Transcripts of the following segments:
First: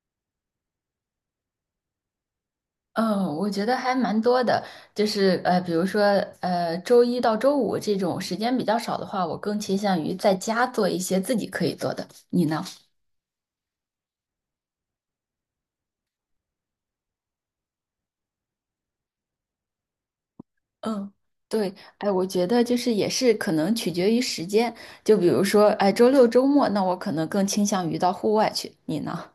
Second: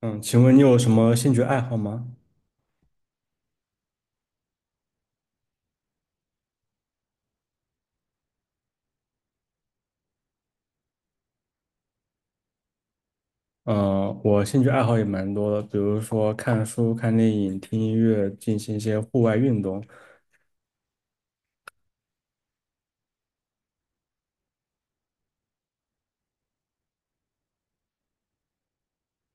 嗯，请问你有什么兴趣爱好吗？嗯，我觉得还蛮多的，就是比如说周一到周五这种时间比较少的话，我更倾向于在家做一些自己可以做的。你呢？嗯，我兴趣爱好也蛮多的，比如说看书、看电影、听音乐，进行一些户外运动。嗯，对，哎，我觉得就是也是可能取决于时间，就比如说，哎，周六周末，那我可能更倾向于到户外去。你呢？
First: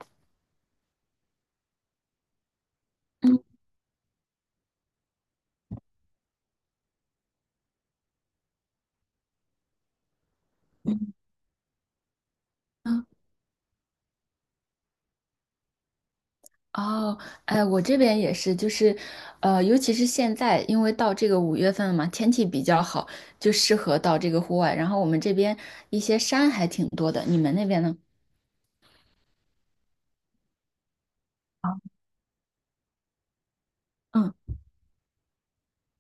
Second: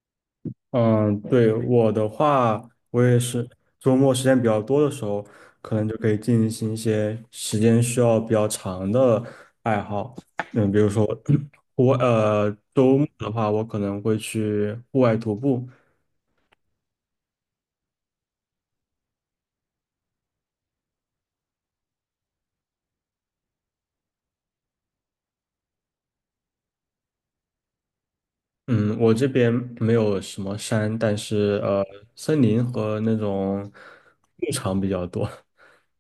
嗯，对，我的话，我也是嗯周末时间比较多的时候，可能就可以进行一些时间需要比较长的爱好。比如嗯。说 户外，周末的话，我可能会去户外徒步，哦，哎，我这边也是，就是，尤其是现在，因为到这个五月份了嘛，天气比较好，就适合到这个户外。然后我们这边一些山还挺多的，你们那边呢？嗯，我这边没有什么山，但是森林和那种嗯，牧场比较多。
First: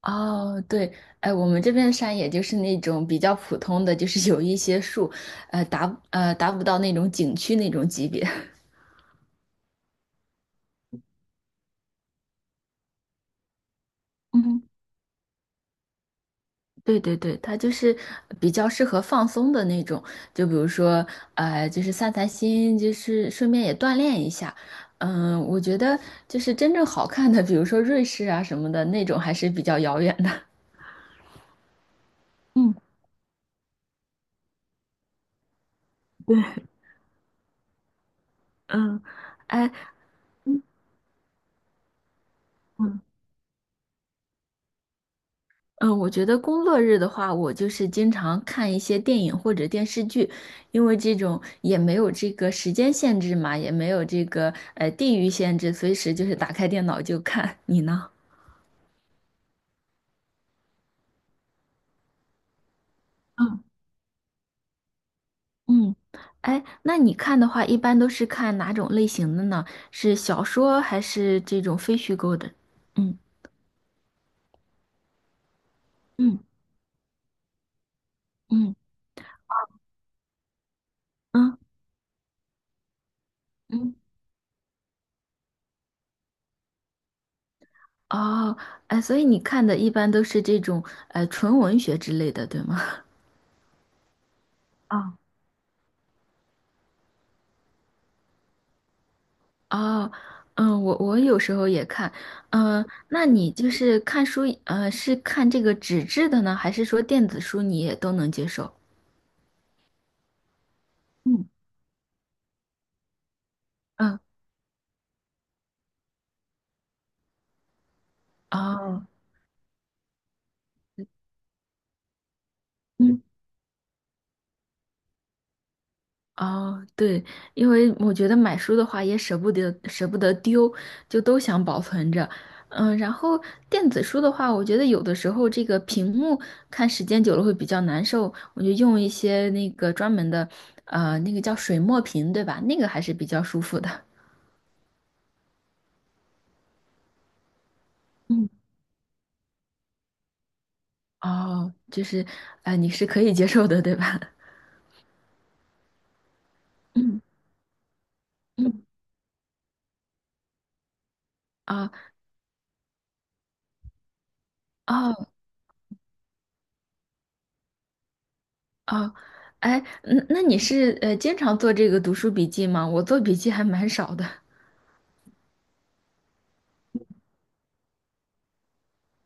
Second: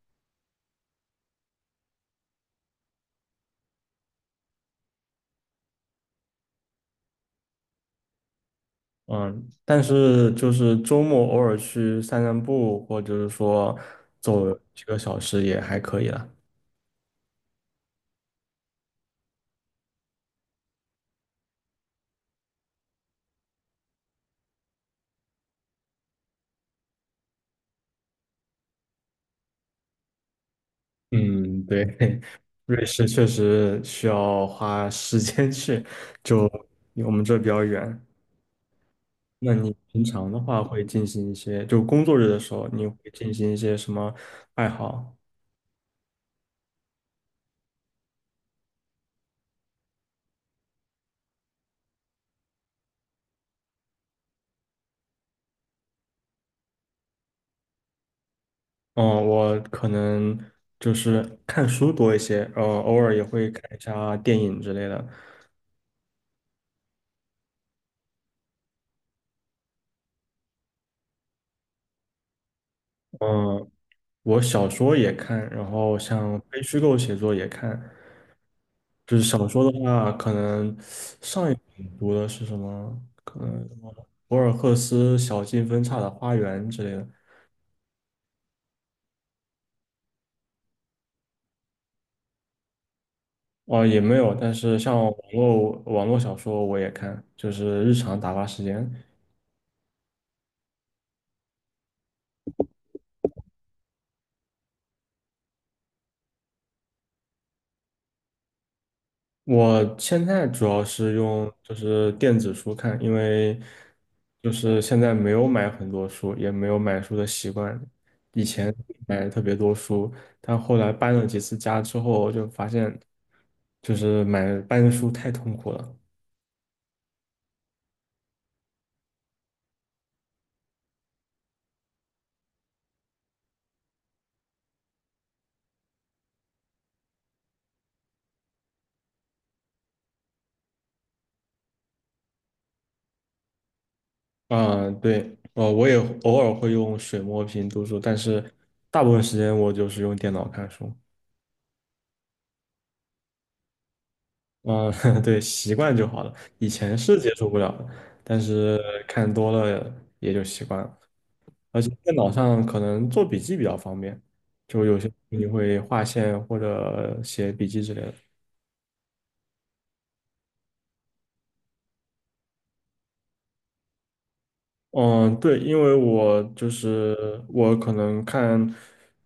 哦，对，哎，我们这边的山也就是那种比较普通的，就是有一些树，达不到那种景区那种级别。嗯，但是就是周末偶尔去散散步，或者是说走 几个小时也还可以了。对对对，它就是比较适合放松的那种，就比如说，就是散散心，就是顺便也锻炼一下。嗯，我觉得就是真正好看的，比如说瑞士啊什么的那种，还是比较遥远的。嗯，对，嗯，瑞士确实需要花时间去，就对，离我们这比较远。嗯，那哎，你平常的话会进行一些，就工作日的时候，你会嗯进行一些什么爱好？嗯，我觉得工作日的话，我就是经常看一些电影或者电视剧，因为这种也没有这个时间限制嘛，也没有这个地域限制，随时就是打开电脑就看。你呢？嗯，我可能就是看书多一些，偶尔也会看一下电影之类的。嗯，哎，那你看的话，一般都是看哪种类型的呢？是小说还是这种非虚构的？嗯嗯，我小说也看，然后像嗯非虚构写作也看。嗯就是小说的话，可能上一嗯本读的是什么？可能什么嗯，博尔赫斯《小径分岔的花园》之类的。哦，哎，所以你看的一般都是这种纯文学之类的，对吗？哦，也没有，但是像网哦 络网络小说我也看，就是日常打发时间。哦，嗯，我有时候也看，嗯、那你就是看书，是看这个纸质的呢，还是说电子书你也都能接受？我现在主要是嗯。用就是电子书看，因为嗯，就是现在没有买很多书，也没有买书的习惯。以前哦，买特别多书，但后来搬了几次家之后，就发现就是买搬书太痛苦了。哦，对，因为我觉得买书的话也舍不得丢，就都想保存着。嗯，然后电子书的话，我觉得有的时候这个屏幕看时间久了会比较难受，我就用一些那个专门的，那个叫水墨屏，对吧？那个还是比较舒服的。啊、对，我也偶尔会用水墨屏读书，但是嗯，大部分时间我就是用电脑看书。哦，就是，你是可以接受的，对吧？嗯，对，习惯就好了。以前是嗯接受不了的，但是嗯，看多了也就习惯了。而且啊，电脑上可能做笔记比较方便，就有些哦你会划线或者写笔记之类的。哦，哎，那你是经常做这个读书笔记吗？我做笔记还蛮少的。嗯，对，因为我就是我可能看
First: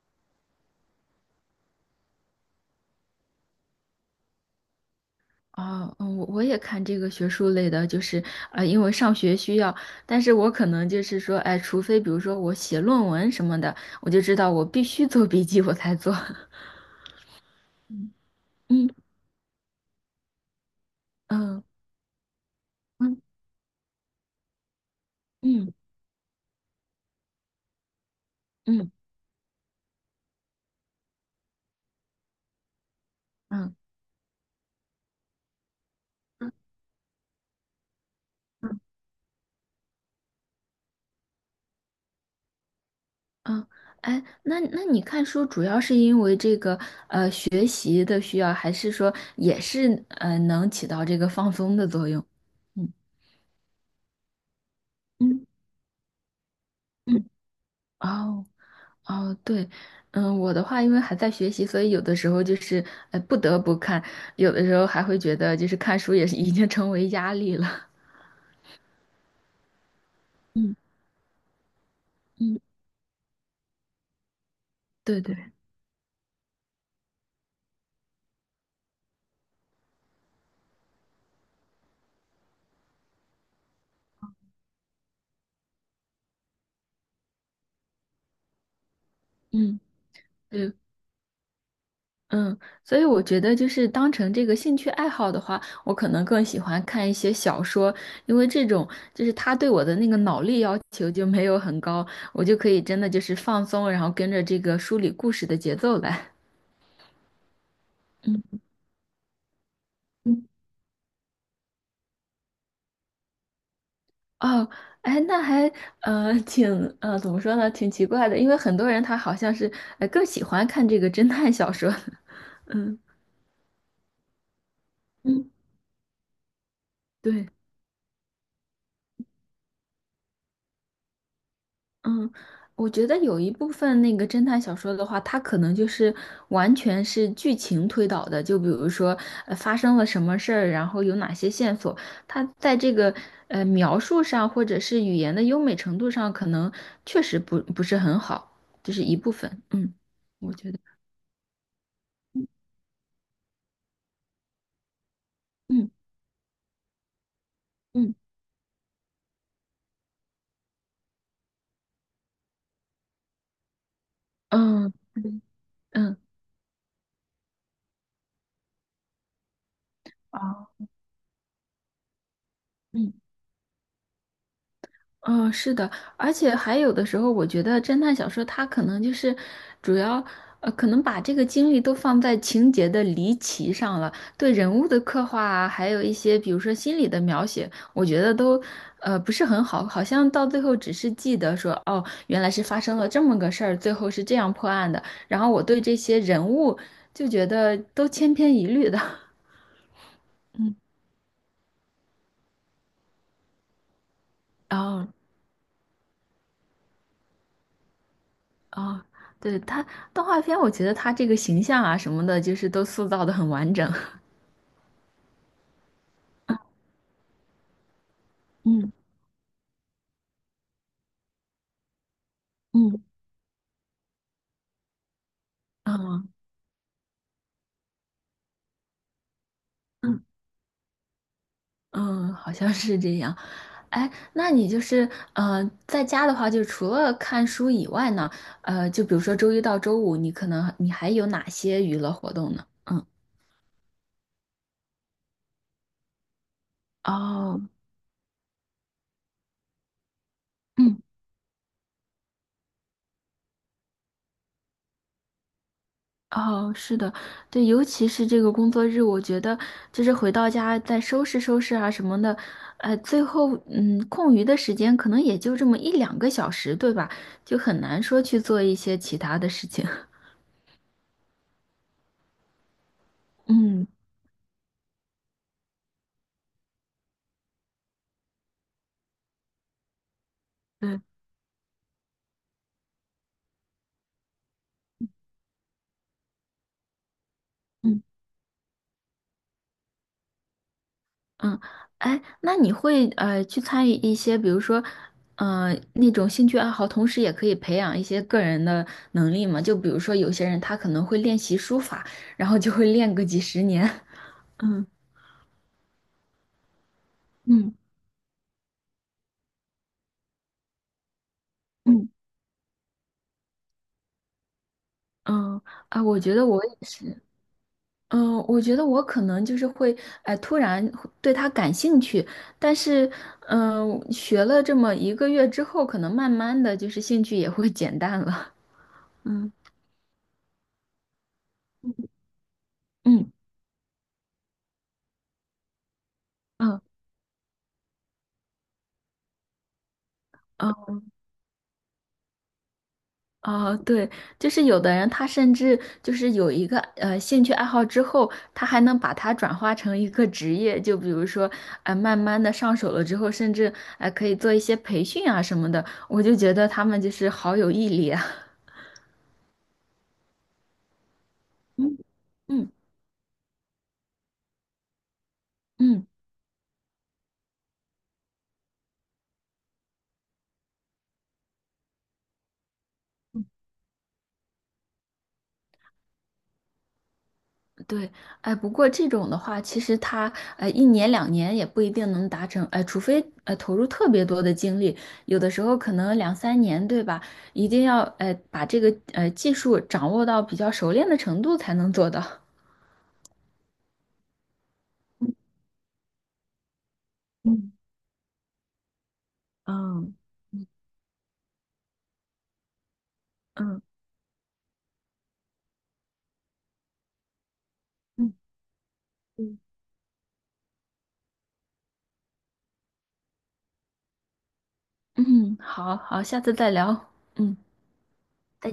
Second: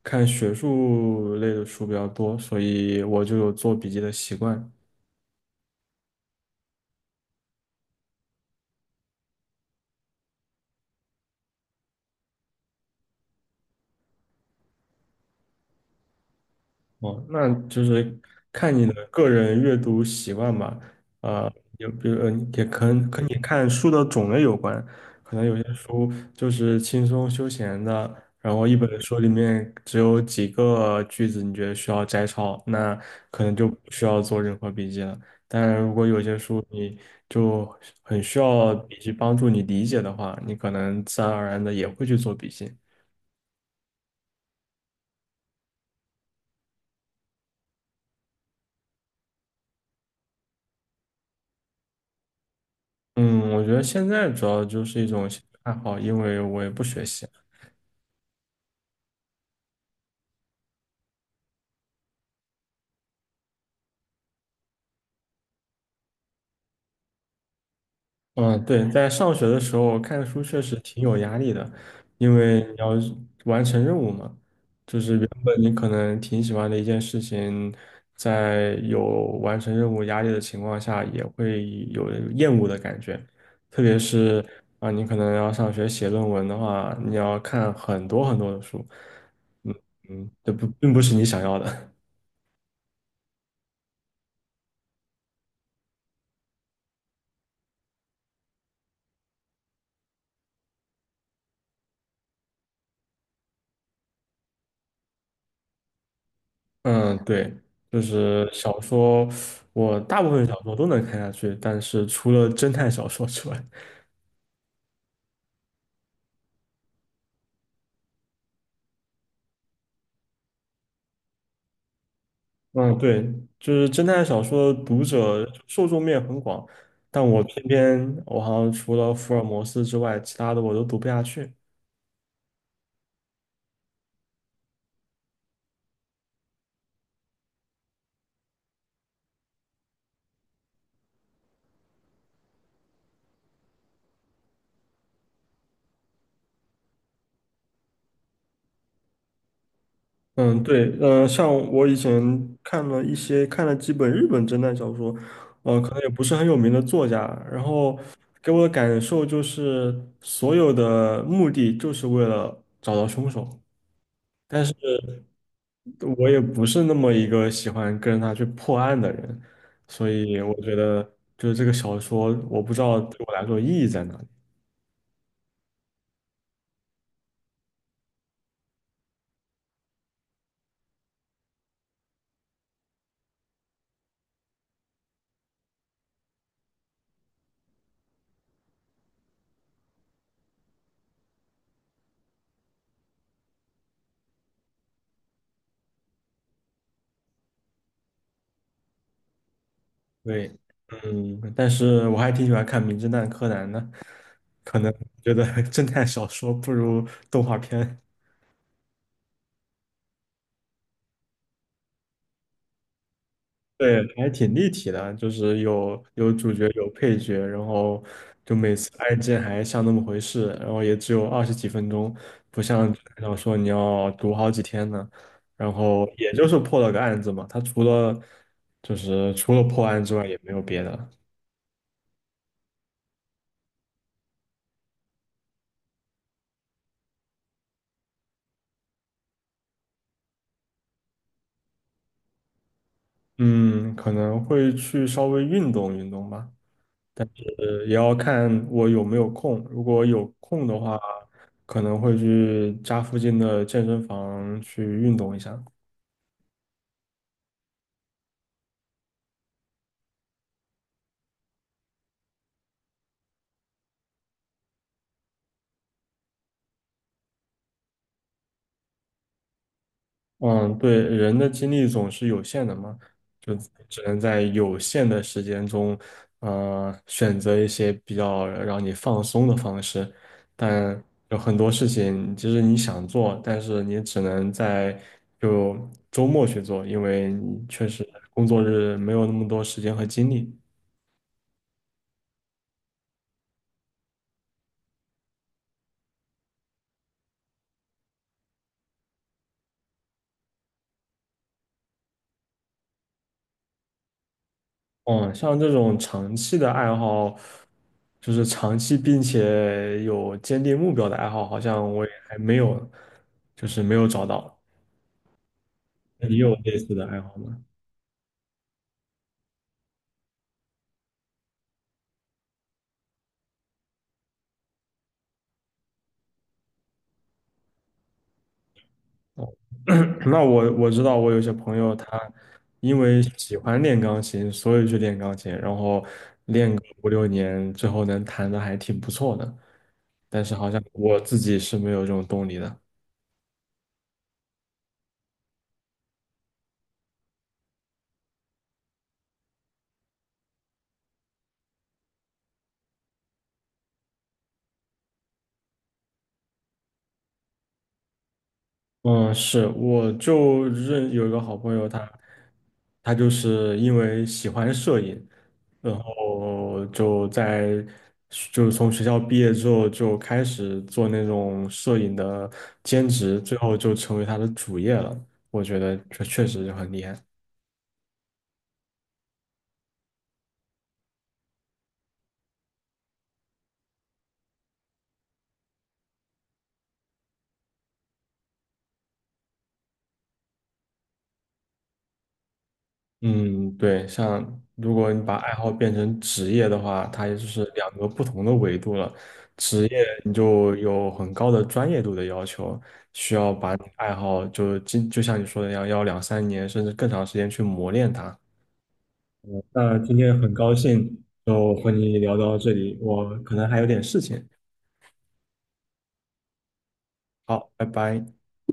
看学术类的书比较多，所以我就有做笔记的习惯。哦，嗯，我也看这个学术类的，就是因为上学需要，但是我可能就是说，哎，除非比如说我写论文什么的，我就知道我必须做笔记，我才做。哦，那就嗯，是看你嗯的个人阅读习惯吧。啊、嗯有比如也可能嗯跟你看书的种类有关，可能有些嗯书就是轻松休闲的，然后一嗯本书里面只有几个句子，你觉得需要摘抄，那可能就嗯不需要做任何笔记了。但然，如果有些书你就很需要笔记帮助你理解的话，你可能自然而然的也会去做笔记。嗯，哎，那你看书主要是因为这个学习的需要，还是说也是能起到这个放松的作用？嗯嗯，我觉得现在主要就是一种兴趣嗯爱好，因为我也不学习。嗯，哦。哦，对，嗯，我的话，因为还在学习，所以有的时候就是，不得不看，有的时候还会觉得，就是看书也是已经成为压力了。嗯，对，在上学的时候看书 确嗯实挺有压力的，因嗯，为你要完成任务嘛。对原对，本你可能挺喜欢的一件事情，在有完成任务压力的情况下，也会有厌恶的感觉。特别是啊，你可能要上学写论文的话，你要看很多很多的书，嗯嗯，这不对，并不是你想要的。嗯，所以我觉得就是当成这个兴趣爱好的话，我可能更喜欢看一些小说，因为这种就是他对我的那个脑力要求就没有很高，我就可以真的就是放松，然后跟着这个书里故事的节奏来。嗯，对，就是嗯小说，我大部嗯，分小说都能看下去，但是除了侦探小说之外，哦，哎，那还呃挺呃怎么说呢，挺奇怪的，因为很多人他好像是更喜欢看这个侦探小说，嗯，嗯对，就是侦探小说的读者嗯，受众面很广，但我对，偏偏我好像除了福尔摩斯之外，其他的我都读不下去。嗯，我觉得有一部分那个侦探小说的话，它可能就是完全是剧情推导的，就比如说发生了什么事儿，然后有哪些线索，它在这个描述上或者是语言的优美程度上，可能确实不是很好，这是一部分，嗯，我嗯，觉得，对，像我以前看了一些，看了几本日本侦探小说，可嗯能也不是很有名的作家，然后嗯。给我的感受就是，所有的目的就是为了找到凶手。嗯，嗯，我也不是那么一个喜欢跟着他去破案的人，所以我啊，觉得就是这个小说，我不知道嗯，对我来说意义在哪里。哦，是的，而且还有的时候，我觉得侦探小说它可能就是主要，可能把这个精力都放在情节的离奇上了，对人物的刻画啊，还有一些比如说心理的描写，我觉得都，不是很好，好像到最后只是记得说，哦，原来是发生了这么个事儿，最后是这样破案的，然后我对这些人物就觉得都千篇一律的，对，嗯，但是我还挺喜欢看《名侦探柯南》的，可然能后。觉得 侦探小说不如动画片。哦，对，他动画片，我觉得他这个形象啊什么的，就是都塑造的很完整。对，还挺立体的，就是有主角有配角，然后就每次嗯案件还像那么回事，然后也只有20几分钟，不像纸嗯质小说你要读好几天呢。然后嗯也就是破了个案子嘛，他除了就是除了破案之嗯外也没有别的。嗯，好像是这样。哎，那你就是在家的话，就除了看书以外呢，就比如说周一到周五，你可能还有哪些娱乐活动呢？嗯，嗯，可能会去稍微运动运动吧，哦，也要看我有没有空。如果有空的话，嗯。可能会去家附近的健身房去运动一下。哦，是的，对，尤其是这个工作日，我觉得就是回到家再收拾收拾啊什么的，最后嗯，空余的时间可能也就这么一两个小时，对吧？就很难说去做一些其他的事情。嗯，对，人的精力总是有限的嘛，就嗯，只能在有限的时间中，选择一些比较让你放松的方式。对，但有很多事情，其实你想做，但是你只能在就周末去做，因为你确嗯实工作日没有那么多时间和精力。嗯，哎，那你会去参与一些，比如说，那种兴趣爱好，同时也可以培养一些个人的能力嘛？就比如说有些人他可能会练习书法，然后就会练个几十年。嗯嗯，像这种长期的爱好，嗯。就是长期并且有坚定目标的爱好，好像我嗯也还没有，就是没有找到。嗯，啊，我那觉你得有我类也似的是，爱好吗？嗯，我觉得我可能就是会，哎，突然会对他感兴趣，但是，嗯，学了这么一个月之后，可能慢慢的就是兴趣也会减淡了。哦，嗯 那我知道，我有些朋友他因为嗯喜欢练钢琴，所以去练钢琴，然后练嗯个五六年，最后能弹的还挺不错的。但是好像嗯，我自己是没有这种动力的。啊，对，就是有的人他甚至就是有一个兴趣爱好之后，他还能把它转化成一个职业，就比如说，哎、慢慢的上手了之后，甚至哎、可以做一些培训啊什么的，我就觉得他们就是好有毅力啊。嗯，是，我就认有一个好朋友嗯他，嗯他就是因为喜欢摄影，然嗯，后就在就从学校毕业之后就开始做那种摄影的兼职，最后就成为他的主业了。我觉得这确实就很厉害。对，哎，不过这种的话，其实他一年两年也不一定能达成，哎，除非投入特别多的精力，有的时候可能两三年，对吧？一定要把这个技术掌握到比较熟练的程度才能做到。嗯，对，像如果你把爱好变成职业的话，它也就是两个不同的维度了。职业你就有很高的专业度的要求，需要把你爱好就今就像你说的一样，要两三年甚至更长时间去磨练嗯它。嗯，那今天很高兴就和你聊到这里，我可能还有点事情，嗯，好好，下次再聊。嗯。好，拜拜。再